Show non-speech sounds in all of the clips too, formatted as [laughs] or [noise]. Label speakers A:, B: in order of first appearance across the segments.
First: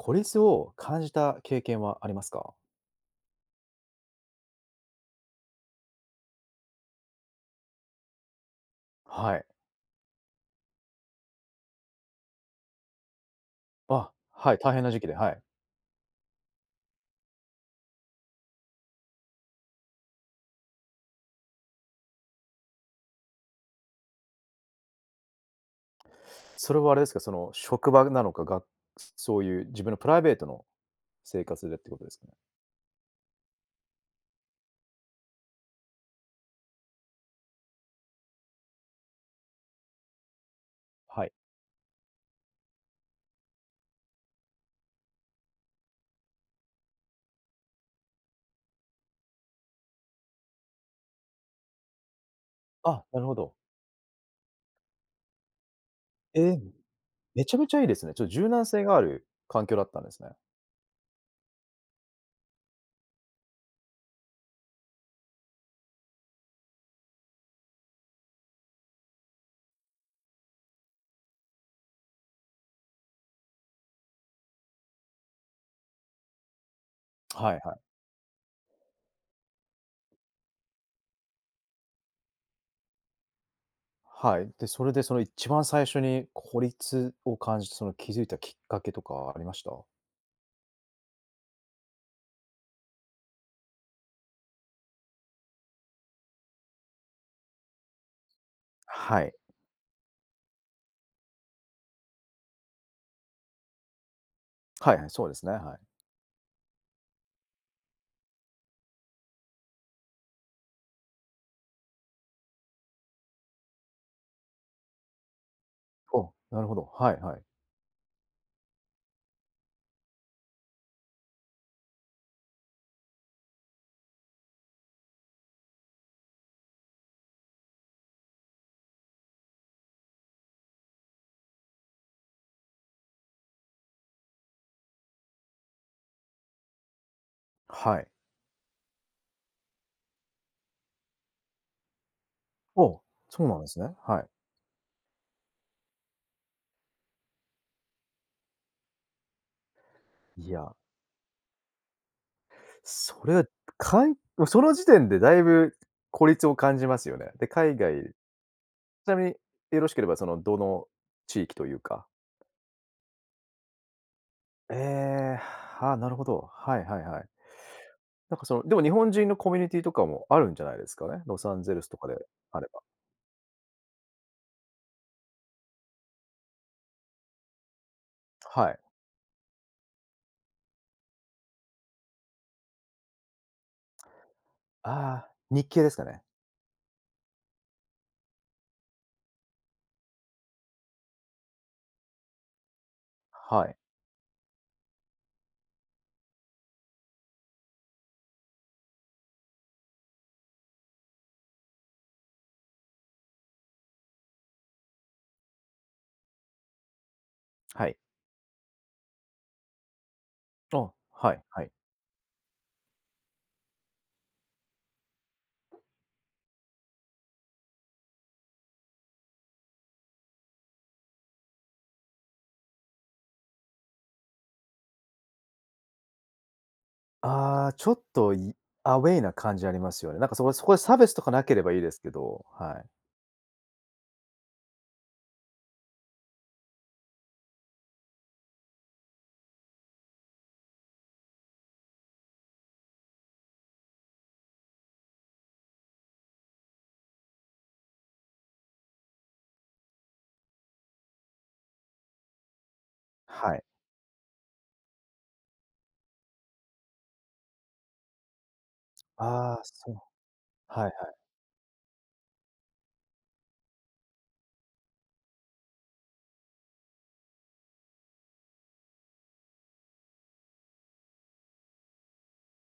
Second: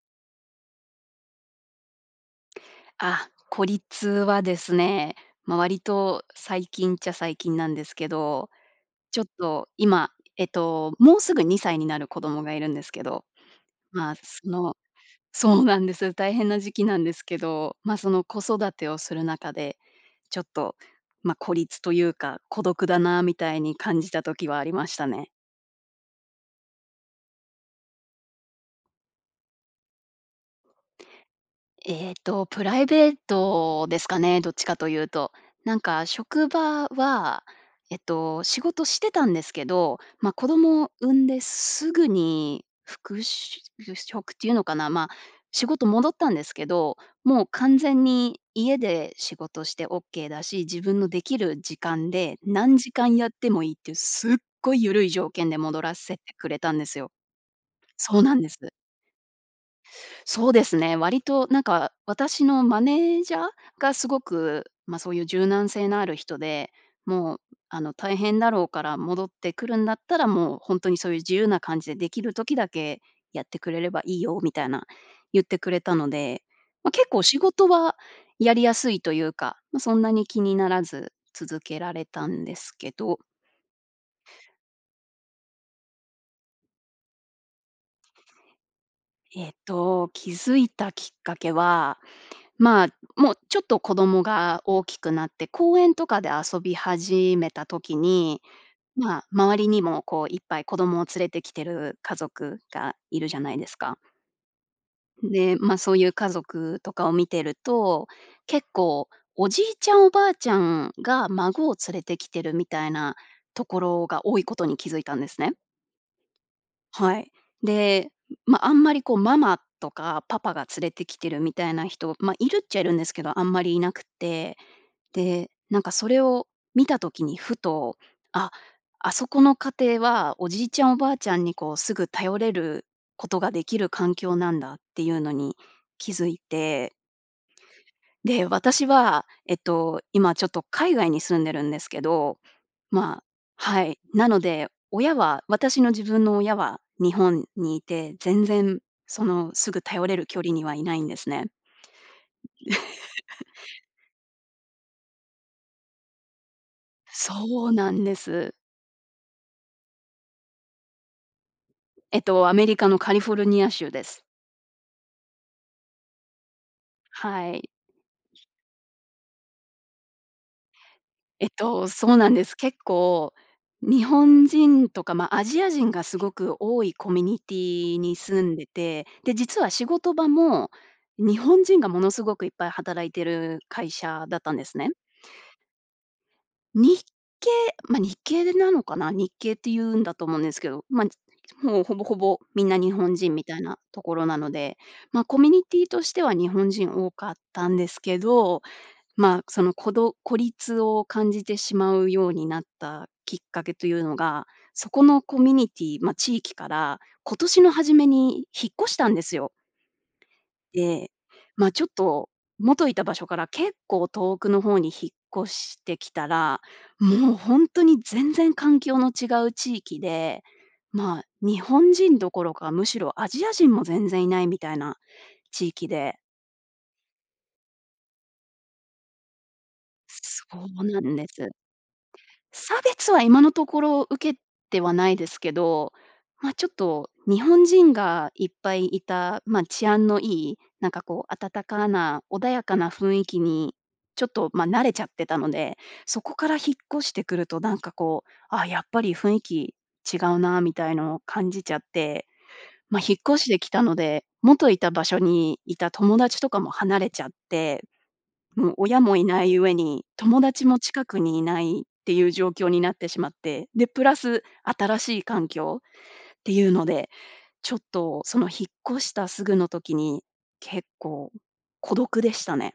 A: 孤立を感じた経験はありますか？
B: あ、孤立はですね、ま、割と最近っちゃ最近なんですけど。ちょっ
A: はい。
B: と、今、えっと、もうすぐ2歳になる子供がいるんですけど、
A: あ、
B: まあ、そ
A: はい。大
B: の
A: 変な時期で、はい。
B: そうなんです、大変な時期なんですけど、まあ、その、子育てをする中で、ちょっと、ま、孤立というか、孤独だなみたいに感じた時はありましたね。
A: それはあれですか、その、職場ぐなのか、がそういう自分のプライベートの生活でってことで
B: ええ
A: すかね？
B: と、プライベートですかね、どっちかというと。なんか職場は、えっと、仕事してたんですけど、ま、子供を産
A: は
B: ん
A: い。
B: ですぐに復しゅうぐ職っていうのかな、ま、仕事戻ったんですけど、もう完全に家で仕事してオッケーだし、自分のできる時間で何時
A: あ、
B: 間
A: なる
B: やっ
A: ほ
B: て
A: ど。
B: もいいっていう、すっごい緩い条件で戻らせて
A: え
B: くれ
A: え、
B: たんですよ。
A: めちゃめちゃいいですね。
B: そ
A: ち
B: う
A: ょ、
B: なんで
A: 柔
B: す。
A: 軟性がある環境だったんですね。
B: そうですね。割となんか、私のマネージャーがすごく、ま、そういう柔軟性のある人で、もう、ん、あの、大変だろうから戻ってくるんだったら、もう、ほんとにそういう自由な感じで、出来る時だけやってくれればいいよ、みたいな言ってくれたので、ま、結構仕
A: はい
B: 事
A: はい。
B: はやりやすいというか、ま、そんなに気にならず、続けられたんですけど。
A: はい。で、それで、その、いっちばん最初に孤立を感じて、その、気づいたきっかけとかあり
B: えっ
A: ました？
B: と、気づいたきっかけは、まあ、もうちょっと子供が大きくなって、公園とかで遊び始めた時に、ま
A: は
B: あ、
A: い。
B: 周りにも、こう、いっぱい子供を連れてきてる家族がいるじゃないですか。
A: はいはい。そ
B: う
A: う
B: ん、
A: ですね、
B: で、
A: は
B: ま、
A: い。
B: そういう家族とかを見てると、結構、おじいちゃんおばあちゃんが、孫を連れて来てるみたいなところが多いことに気づいたんですね。
A: ほ、なるほど、は
B: は
A: い
B: い。
A: はい。
B: で、ん、ま、あんまり、こう、ママとかパパが連れてきてるみたいな人、ま、いるっちゃいるんですけど、あんまりいなくって。で、なんか、それを見た時に、ふと「あ、あそこの家庭は、おじいちゃんおばあちゃんに、こう、すぐ頼れることができる環境なんだ」っていうのに気づいて。
A: はい。
B: で、私は、えっと、今、ちょっと海外に住んでるんですけど、
A: おお、
B: まあ
A: そうなんす
B: は
A: ね、
B: い。
A: はい。
B: なので、親は私の自分の親は日本にいて、全然、その、すぐ頼れる距
A: い
B: 離に
A: や。
B: はいないんですね。う
A: それ、
B: [chuckles]
A: かいもうその時点で、だいぶ孤立を感じますよね。で、
B: そう
A: 海
B: な
A: 外
B: ん
A: ち
B: です。
A: なみに、よろしければ、その、どの地域というか？
B: えっと、アメリカのカリフォルニア州です。
A: ええ、はあ、なるほど。はいはいはい。
B: はい。
A: なんか、その、でも、日本人のコミュニティとかもあるんじゃないですかね？ロ
B: えっ
A: サンゼル
B: と、
A: スとかで
B: そうなんです。
A: あれ
B: 結
A: ば。
B: 構、日本人とか、ま、アジア人がすごく多いコミュニティに住んで
A: はい。
B: て、で、実は仕事場も、日本人がものすごくいっぱい働いてる会社だったんですね。
A: ああ、日系ですかね？
B: 日系ま、日系でなのかな、日系って言うんだと思うんですけど、まんち [unintelligible] もう、ほぼほぼ、みんな日本人みたい
A: はい。
B: なところなので、ま、コミュニティとしては、日本人多かったんですけど、まあ、その、こど孤立を感じてしまうようになったきっかけというのが、そこのコミュニティま、地域から、今年の
A: は
B: 初
A: い。
B: めに引っ越したんですよ。
A: あ、
B: で、
A: はい、はい。
B: ま、ちょっと、元いた場所から、結構、遠くの方に引っ越してきたら、もう、ほんとに、全然、環境の違う地域で、まあ、日本人どころか、むしろ、アジア人も全然いないみたいな地域で。
A: ああ、ちょっといアウェイな感じありますよね。なんかそ
B: そ
A: こそこで
B: う
A: 差
B: な
A: 別
B: ん
A: と
B: で
A: かな
B: す。
A: ければいいですけど、
B: 差
A: はい。
B: 別は今のところ受けてはないですけど、まあちょっと、日本人がいっぱいいた、まあ治安のいい、なんかこう、暖かな穏やかな雰囲気に、ちょっとまあ慣れちゃってたので、そこから引っ越してくるとなんかこう、ああ、やっぱり雰囲気違うなみたいのを感じちゃって、まあ、引っ越し
A: は
B: て
A: い。
B: 来たので、元いた場所にいた友達とかも離れちゃって、もう親もいな
A: あ
B: い
A: あ、
B: 上
A: そう。
B: に、友達も
A: はいは
B: 近
A: い。
B: くにいないっていう状況になってしまって、で、プラス、新しい環境っていうので、ちょっとその引っ越したすぐの時に、結構、孤独でしたね。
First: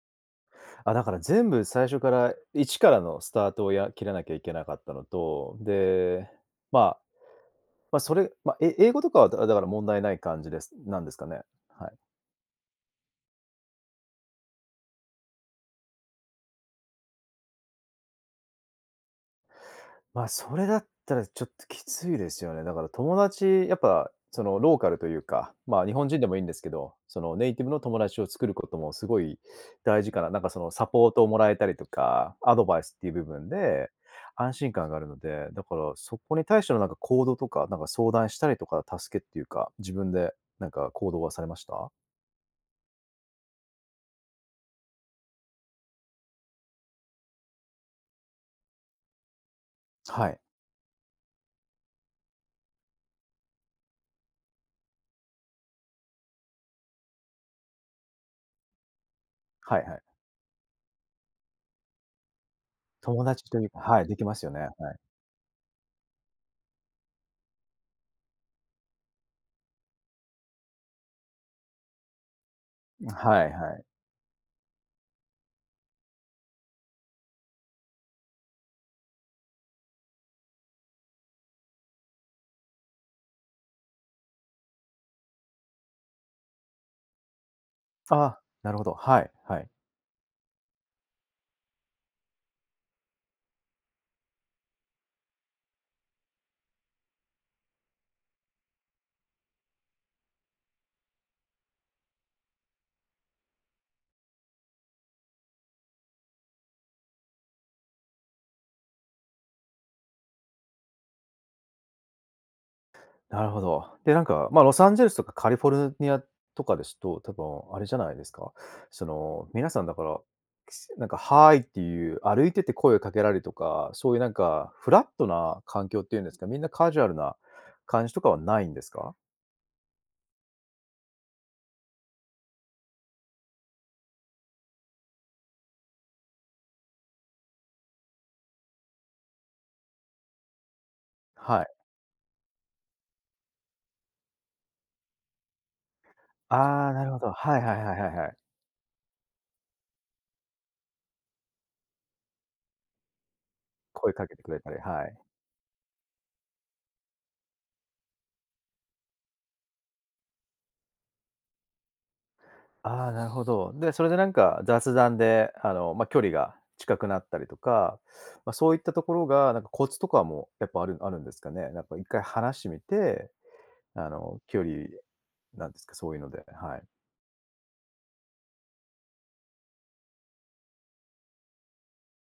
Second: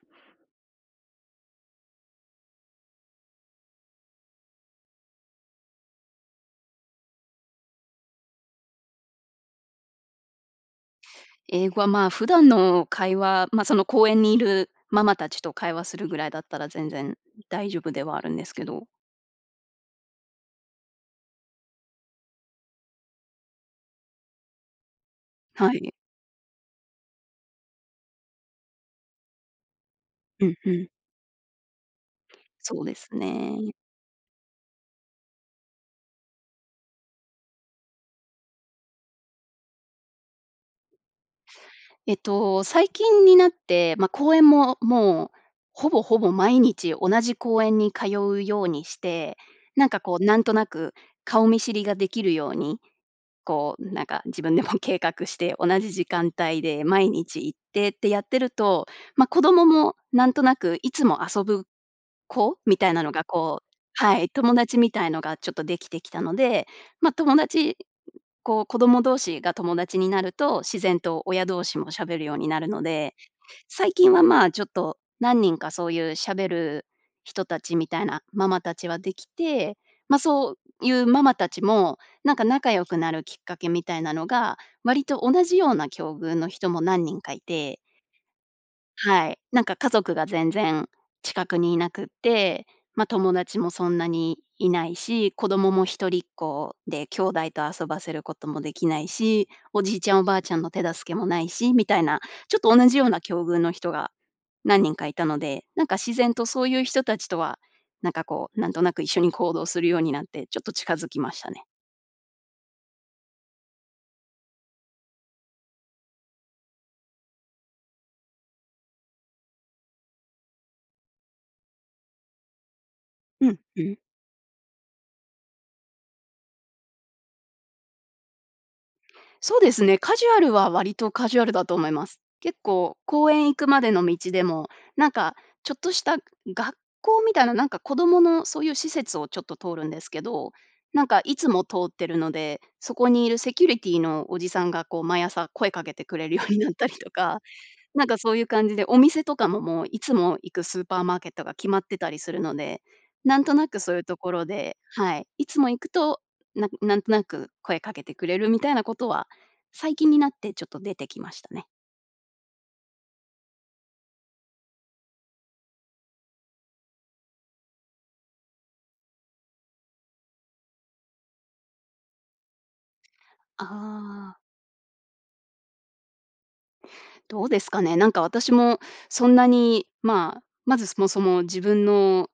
A: あ、だから全部最初から、一からのスタートを、や切らなきゃいけなかったのと、で、まあ、まあ、それ、まあ、え英語とかはだだから問題ない感じですなんですかね？
B: 英語
A: は
B: は
A: い。
B: まあ、普段の会話、ま、その公園にいるママたちと会話するぐらいだったら全然大丈夫ではあるんですけど。
A: まあ、それだったらちょっときついですよね。だから友達やっぱその、ローカルというか、
B: は
A: まあ、
B: い。
A: 日本人でもいいんですけど、その、ネイティブの友達を作ることもすごい大事かな、なん
B: う
A: か
B: ん
A: その、
B: う
A: サ
B: ん。
A: ポートをもらえたりとか、アドバ
B: そ
A: イ
B: う
A: ス
B: で
A: っていう
B: す
A: 部分
B: ね。
A: で安心感があるので、だからそこに対してのなんか行動とか、なんか相談したりとか助けっていうか、自分でなんか行動はされました？
B: えっと、最近になって、ま、公園ももう、ほぼほぼ毎日同じ公園に通うようにして、なんかこう、
A: はい。
B: なんとなく顔見知りができるように、こう、なんか自分でも計画して、同じ時間帯で毎日行って、ってやってると、ま、子供
A: はいは
B: も
A: い。
B: なんとなくいつも遊ぶ子みたいなのが
A: 友達と
B: こう
A: いうかはい、で
B: は
A: き
B: い、
A: ますよ
B: 友
A: ね、
B: 達み
A: はい。
B: たいのがちょっとできてきたので、まあ、友達こう子供同士が友達になると、自然と親同士も喋るようになるので、
A: はいはい。
B: 最近はまあ、ちょっと、何人かそういう喋る人たちみたいなママたちはできて、まあ、そういうママたちも、なんか仲良くなるきっかけみたいなのが、割と同じような境遇の人も何人かいて。
A: ああ、なるほど、は
B: は
A: い、
B: い、
A: は
B: なん
A: い。
B: か家族が全然近くにいなくって、まあ、友達もそんなにいないし、子供も一人っ子で兄弟と遊ばせることもできないし、おじいちゃんおばあちゃんの手助けもないしみたいな、ちょっと同じような境遇の人が何人かいたので、なんか自然とそういう人たちとは、なんかこう、なんとなく一緒に行動するようになって、ちょっと近づきましたね。
A: なるほど。で、なんか、まあ、ロサンゼルスとかカリフォルニアとかですと、多分、あれじゃないですか。その、皆さん、だから、なんか、「Hi」っていう、歩いてて声をかけられる
B: う
A: と
B: んう
A: か、
B: ん。
A: そういう、なんか、フラットな環境っていうんですか、みんな、カジュアルな感じとかはないんですか？
B: そうですね、カジュアルは、割とカジュアルだと思います。結構、公園行くまでの道でも、なんか、ちょっとした学校みたいな、なんか、子供のそういう施設を、ちょっと通るんですけど、なんか、いつ
A: は
B: も
A: い。
B: 通ってるので、そこにいるセキュリティのおじさんが、こう、毎朝声かけてくれるようになっ
A: あ
B: た
A: あ、
B: り
A: なる
B: と
A: ほど。
B: か、
A: はいはいはい
B: なん
A: はい
B: か、
A: は
B: そ
A: い。
B: ういう感じで、お店とかも、もう、いつも行くスーパーマーケットが決まってたりするので、なんとなく、そういう
A: 声
B: と
A: か
B: こ
A: けて
B: ろ
A: くれた
B: で、
A: り。は
B: は
A: い。
B: い、いつも行くと、ななんとなく声かけてくれるみたいなことは、最近になって、ちょっと出てきましたね。
A: ああ、なるほど。で、それで、なんか、雑談で、あの、ま、距離が近くなったりとか、ま、そういったところが、なんか、コツとかも、やっぱあるあるんですかね？なんか1回話してみて、
B: あ
A: あ
B: あ。
A: の、距離、なんですか、そういうので、はい。
B: どうですかね。なんか、私も、そんなに、まあ、まず、そもそも、自分の、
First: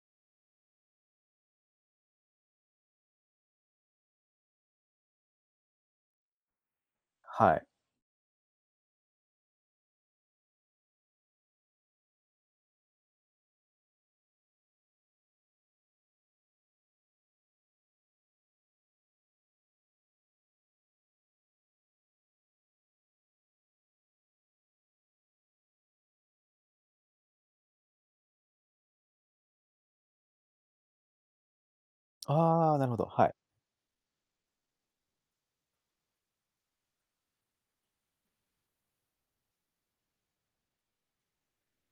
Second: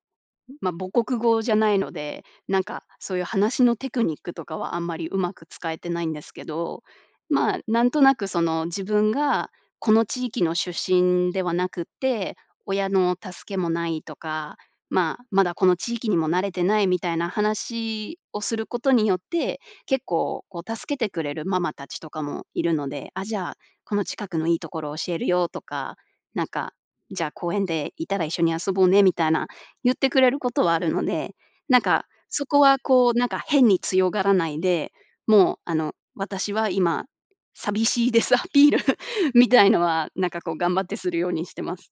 B: まあ、母国語じゃないので、なんか、そういう、話のテクニックとかは、あんまり、上手く使えてないんですけど、
A: は
B: まあ、
A: い。
B: なんとなく、その、自分が、この地域の出身ではなくって、親の助けもないとか、まあ、まだ、この地域にも慣れてない、みたいな話をすることによって、結構、こう、助けてくれるママ達とかもいるので、「あ、じゃあ、この近くのいいところを教えるよ」とか、なんか、「じゃあ、公園でいたら一緒に遊ぼうね」みたいな、言ってくれることはあるので、なんか、そこ
A: ああ、
B: は、
A: なるほど、
B: こう、
A: は
B: なん
A: い。
B: か、変に強がらないで、もう、あの、私は今、寂しいですアピールみたいのは、なんか、こう、頑張ってするようにしてます。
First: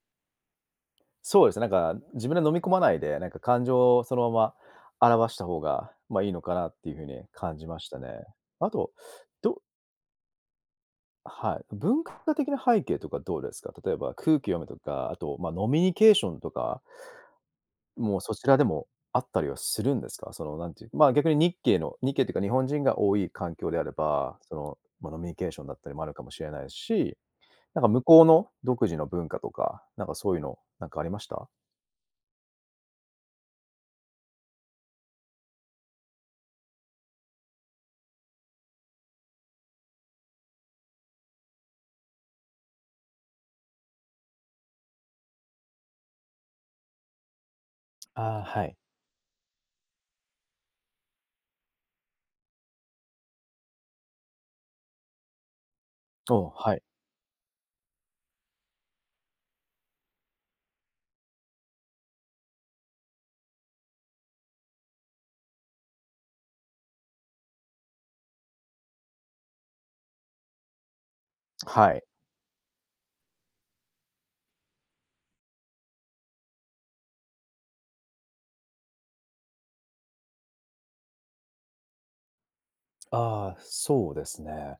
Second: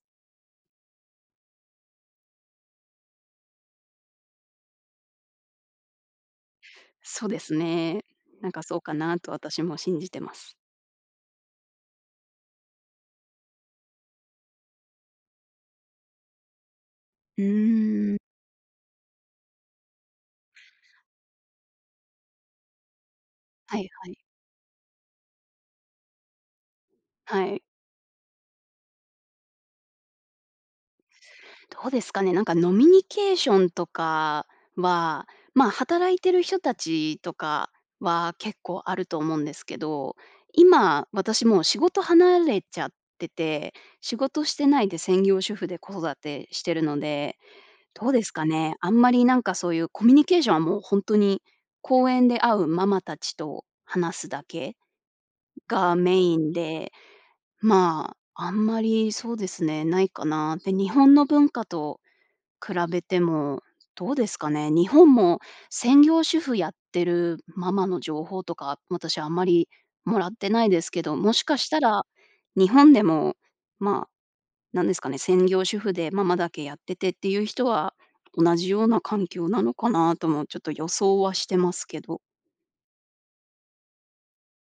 A: そうですね、なんか、自分で飲み込まないで、なんか、感情をそのまま表した方が、ま、いいのかなっていう風に
B: そうです
A: 感じました
B: ね。
A: ね。
B: なんか、
A: あ
B: そう
A: と、
B: かなと、
A: ど
B: 私も信じてます。
A: はい。文化的な背景とかどうですか？例えば空気読むとか、あと、ま、飲みニケーションとか
B: うーん。
A: も、そちらでもあったりはするんですか？その、なんていう、ま、逆に日系の日系っていうか、日本人が多い環境
B: は
A: であ
B: い
A: れ
B: はい。
A: ば、その、ま、飲みニケーションだったりもあるかもしれないし、
B: はい。
A: なんか、向こうの独自の文化とか、なんか、そういうの、なんか、ありました？
B: どうですかね、なんか、飲みニケーションとかは、ま、働いてる人たちとかは、結構、あると思うんですけど、今、私、もう、仕事離れちゃってて、仕事してないで専業主婦で、子育てしてるので。どうです
A: ああ、
B: か
A: は
B: ね、
A: い。
B: あんまり、なんか、そういうコミュニケーションは、もう、ほんとに、公園で会うママ達と話すだけがメ
A: お
B: イ
A: お、
B: ン
A: はい。
B: で、まあ、あんまり、そうですね、ないかな。で、日本の文化と比べても、どうですかね、日本も、専業主婦やってるママの情報とか、私、あんまり、もらってないですけど、もしかした
A: はい。
B: ら、日本でも、まあ、何ですかね、専業主婦で、ママだけやっててっていう人は、同じような環境なのかなとも、ちょっと予想はしてますけど。
A: ああ、そうですね。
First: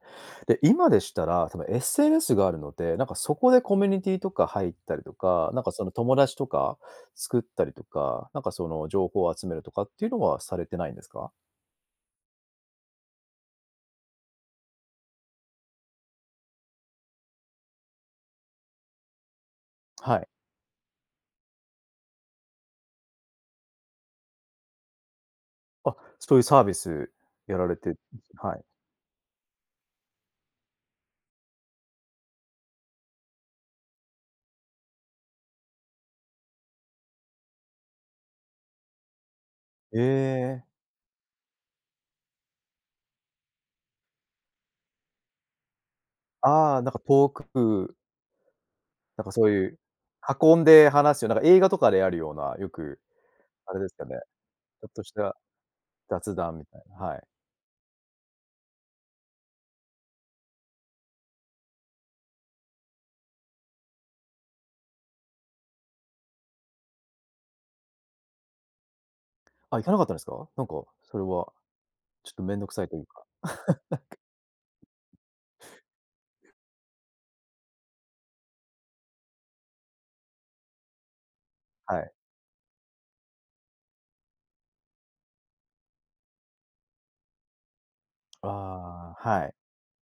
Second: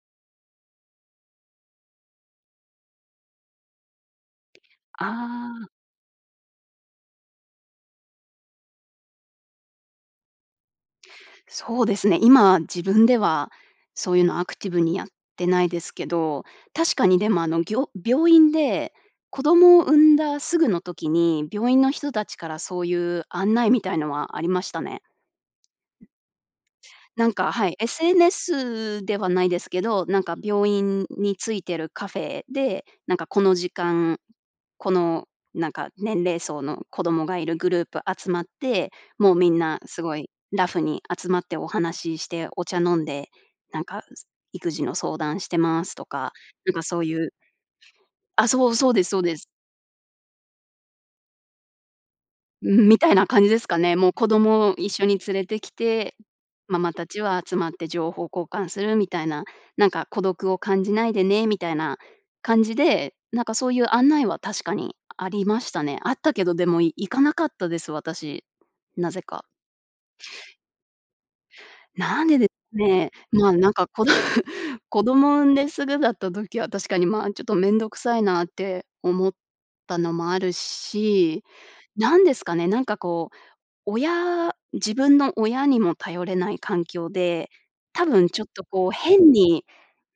A: で、今でしたら、その SNS があるので、なんかそこでコミュニティとか入ったり
B: あ
A: とか、なん
B: あ。
A: かその友達とか作ったりとか、なんかその情報を集めるとかっていうのはされてないんですか？
B: そうですね、今自分では、そういうのアクティブにやってないですけど、確かにでも、あの、ぎょ病院で、子供を産ん
A: はい。
B: だすぐの時に、病院の人たちからそういう案内みたいのはありましたね。
A: あ、
B: うん。
A: そういうサービス
B: なんか、
A: やら
B: は
A: れ
B: い、
A: てうん、はい。
B: SNS ではないですけど、なんか病院についてるカフェで、なんかこの時間、この、なんか年齢層の子供がいるグループ集まって、もうみんな
A: え
B: すごい
A: え。
B: ラフに集まってお話しして、お茶飲んで、なんか、す育児の相談してますとか、なん
A: あ
B: か
A: あ、なんか
B: そうい
A: ポ
B: う
A: ークプー
B: あ、そう、そうですそ
A: な
B: う
A: んか
B: で
A: そ
B: す。
A: ういう、運んで話すような、なんか映画とかであるような、よ
B: うん、み
A: く、
B: たいな感じです
A: あ
B: か
A: れです
B: ね。
A: か
B: もう
A: ね、
B: 子供を
A: ちょっ
B: 一
A: と
B: 緒
A: し
B: に連
A: た
B: れてきて、
A: 雑談みた
B: マ
A: い
B: マ
A: な、
B: た
A: は
B: ち
A: い。
B: は集まって情報交換するみたいな、なんか孤独を感じないでね、みたいな感じで、なんかそういう案内は確かにありましたね。あったけど、でも、い行かなかったです、私。なぜか。
A: あ、行かなかったんすか？なんかそれは
B: なん
A: ちょっ
B: で
A: と
B: で
A: めんどくさいという
B: ね、
A: か。
B: まあ、なんかこど
A: [laughs]
B: 子供を産んですぐだった時は、確かに、まあ、ちょっとめんどくさいなって思ったのもあるし、
A: はい。
B: 何ですかね、なんかこう、親自分の親にも頼れない環境で、多分ちょっとこう
A: ああ、
B: 変
A: はい。
B: に、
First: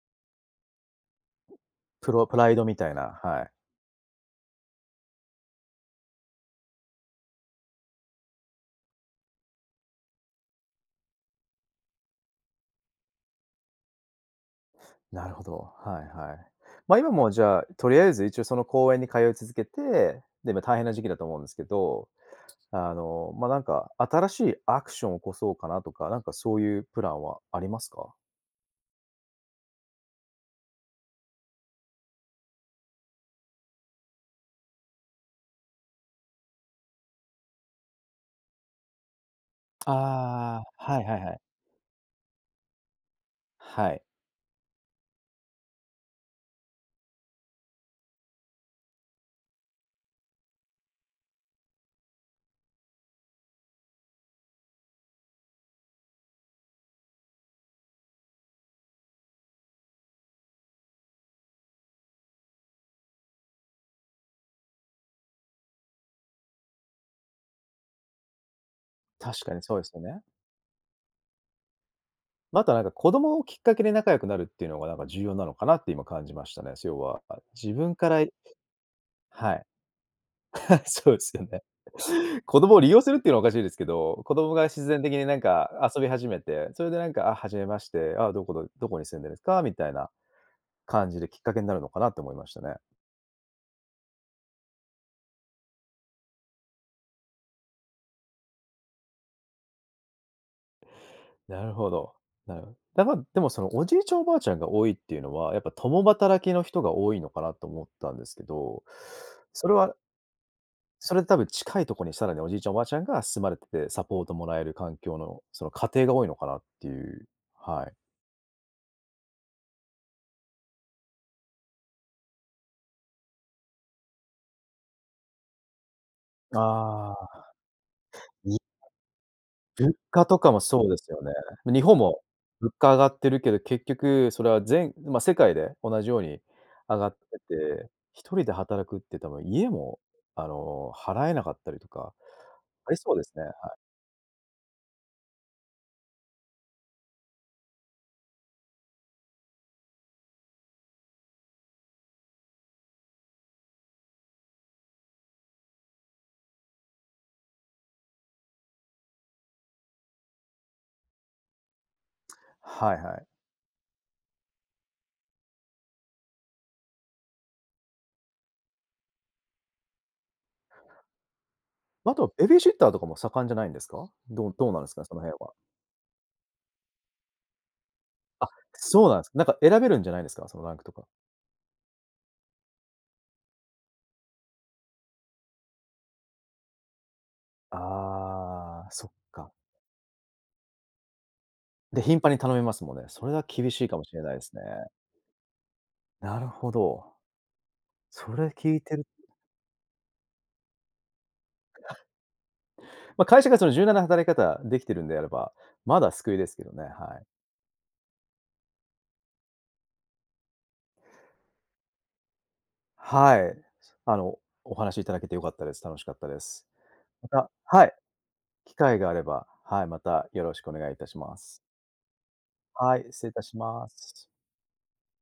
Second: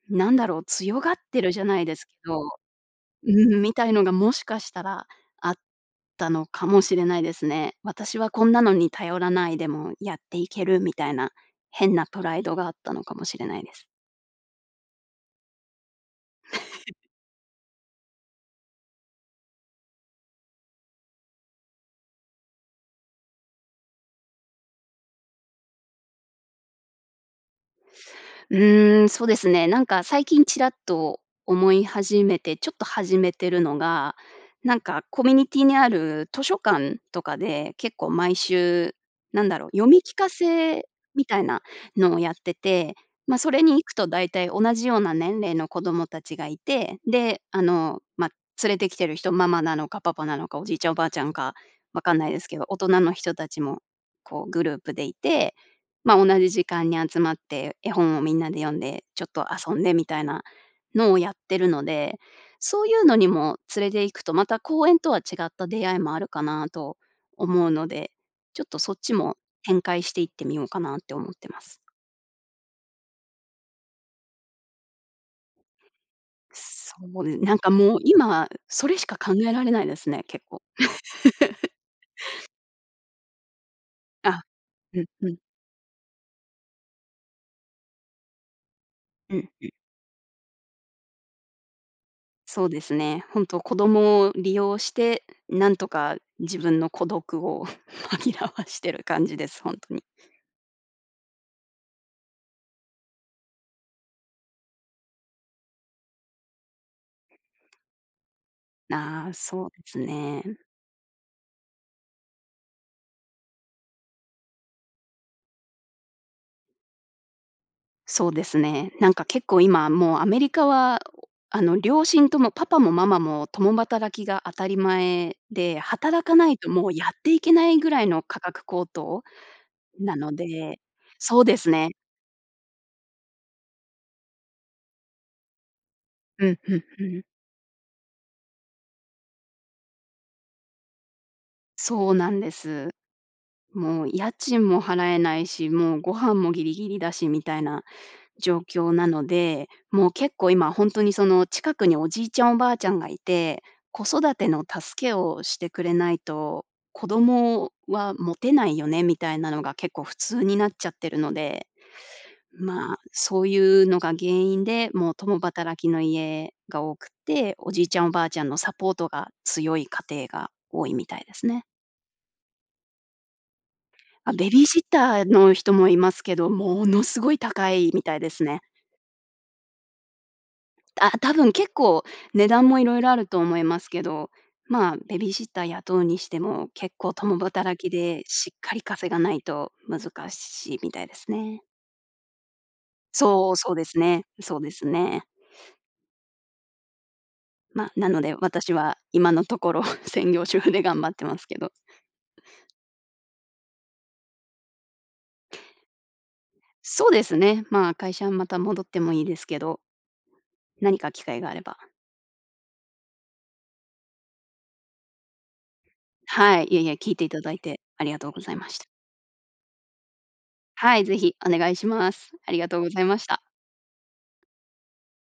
B: なんだろう、強がってるじゃないです
A: プ
B: け
A: ロプ
B: ど、
A: ライドみたいな、はい。
B: うん、みたいのがもしかしたら、あったのかもしれないですね。私はこんなのに頼らないでもやっていけるみたいな、変なプライドがあったのかもしれないです。
A: なるほど、はいはい。ま
B: [chuckles]
A: あ、今もじゃあ、とりあえず一応その公園に通い続けて、で、まあ、大変な時期だと思うんですけど、あの、まあ、なんか新しいアクションを起こそうかなとか、なんか、そういうプランはありますか？
B: うーん、そうですね、なんか最近ちらっと思い始めて、ちょっと始めてるのが、なんかコミュニティにある図書館とかで、結構毎週、なんだろう、読み聞か
A: ああ、
B: せ
A: はいはい
B: み
A: はい。
B: たいなのをやってて、ま、それに行
A: は
B: く
A: い。
B: と大体、同じような年齢の子供たちがいて、で、あの、まあ、連れてきてる人、ママなのか、パパなのか、おじいちゃん、おばあちゃんか、分かんないですけど、大人の人たちも、こうグループでいて、まあ、同じ時間に集まって、絵本をみんなで読んで、ちょっと遊んでみたいなのをやってるので、そういうのにも連れていくと、また公園とは違った出会いもあるかなと思うので、ちょっとそっちも
A: 確かにそう
B: 展
A: ですよ
B: 開して
A: ね。
B: いってみようかなって思ってます。
A: またなんか、子供をきっかけで仲良くなるっていうのがなんか、重要なのかなって今感じましたね、
B: そ
A: 要は、
B: うで
A: あ、
B: なんか
A: 自分
B: もう
A: からい
B: 今それしか考え
A: は
B: ら
A: い。
B: れないですね、結構。
A: [chuckles] そうですよね。
B: [laughs]
A: 子供を利用するっていうのはおかしいですけど、子
B: あ、
A: 供が自
B: う
A: 然
B: ん
A: 的に
B: うん。
A: なんか遊び始めて、それでなんか「あ、初めまして、ああ、どこのどこに住んでるん
B: う
A: です
B: ん
A: か？」
B: うん。
A: みたいな、感じできっかけになるのかなと思いました
B: そう
A: ね。
B: ですね、ほんと子供を利用して、なんとか自分の孤独を [chuckles] 紛らわしてる感じです、ほんとに。
A: なるほど。なるほだ、ま、でもその、おじいちゃんおばあちゃんが多いっていうのは、やっぱ共働きの人が多いのかなと思ったんですけど、
B: なあ、
A: そ
B: そう
A: れ
B: で
A: は
B: すね。
A: それで多分近いとこに、さらにおじいちゃんおばあちゃんが住まれてて、サポートもらえる環境のその、家庭が多いのかなっていう、はい。
B: そうですね。なんか結構今もうアメリカは、あの、両親ともパパもママも共働きが当たり前で、働かないともうやっ
A: ああ。
B: ていけないぐらいの価
A: いはい。
B: 格高騰
A: 物
B: な
A: 価
B: の
A: とかも
B: で、
A: そうですよね。
B: そうです
A: ま、日
B: ね。
A: 本も、物価上がってるけど、結局それはぜんま、世界で同じように
B: うん、ふん
A: 上
B: ふ
A: がって
B: ん。
A: て、一人で働くって多分、家も、あの、払えなかったりと
B: そ
A: か、
B: うなんです。
A: ありそうですね、はい。
B: もう家賃も払えないし、もうご飯もぎりぎりだしみたいな状況なので、もう結構、今ほんとにその、近くにおじいちゃんおばあちゃんがいて、子育ての助けをしてくれないと、子供は持てないよね、みたいなのが結構普通になっちゃってるので、
A: はい
B: ま、
A: はい。
B: そういうのが原因で、もう共働きの家が多くって、おじいちゃんおばあちゃんのサポートが強い家庭が多いみたいですね。
A: ま、あとは、ベビーシッターとかも盛んじゃないんですか？
B: あ、ベ
A: ど
B: ビー
A: どう
B: シ
A: な
B: ッ
A: んすか、そ
B: タ
A: の
B: ー
A: 辺
B: の
A: は？
B: 人もいますけど、ものすごい高いみたいです
A: あ、
B: ね。
A: そうなんすか。なんか選べるんじゃないんですか？そのランクとか。
B: あ、多分結構値段も色々あると思いますけど。まあ、ベビーシッター雇うにしても、結構共働きで、しっかり
A: ああ、そ
B: 稼
A: っ
B: がない
A: か。
B: と難しいみたいですね。
A: で、頻繁に頼みますもね。それは
B: そう、
A: 厳
B: そう
A: し
B: で
A: いか
B: す
A: もしれ
B: ね、
A: ないす
B: そ
A: ね。
B: うですね。
A: なるほど。
B: ま、なの
A: そ
B: で、
A: れ
B: 私
A: きいて
B: は
A: る
B: 今のところ専業主婦で頑張ってますけど。
A: ま、会社がその、柔軟な働き方できてるんであれば、まだ救いですけどね、
B: そう
A: は
B: で
A: い。
B: すね、ま、会社はまた戻ってもいいですけど何か機会があれば。
A: はい。あの、お話いただけて良かったです。楽しかったで
B: は
A: す。
B: い、いえいえ、聞いて
A: ま
B: いた
A: た
B: だいて
A: はい、
B: ありがとうございま
A: 機
B: した。
A: 会があれば、はい、またよろしくお願いい
B: はい、
A: た
B: 是
A: し
B: 非
A: ま
B: お
A: す。
B: 願いします。ありがとうご
A: は
B: ざ
A: い、
B: いま
A: 失
B: し
A: 礼い
B: た。
A: たします。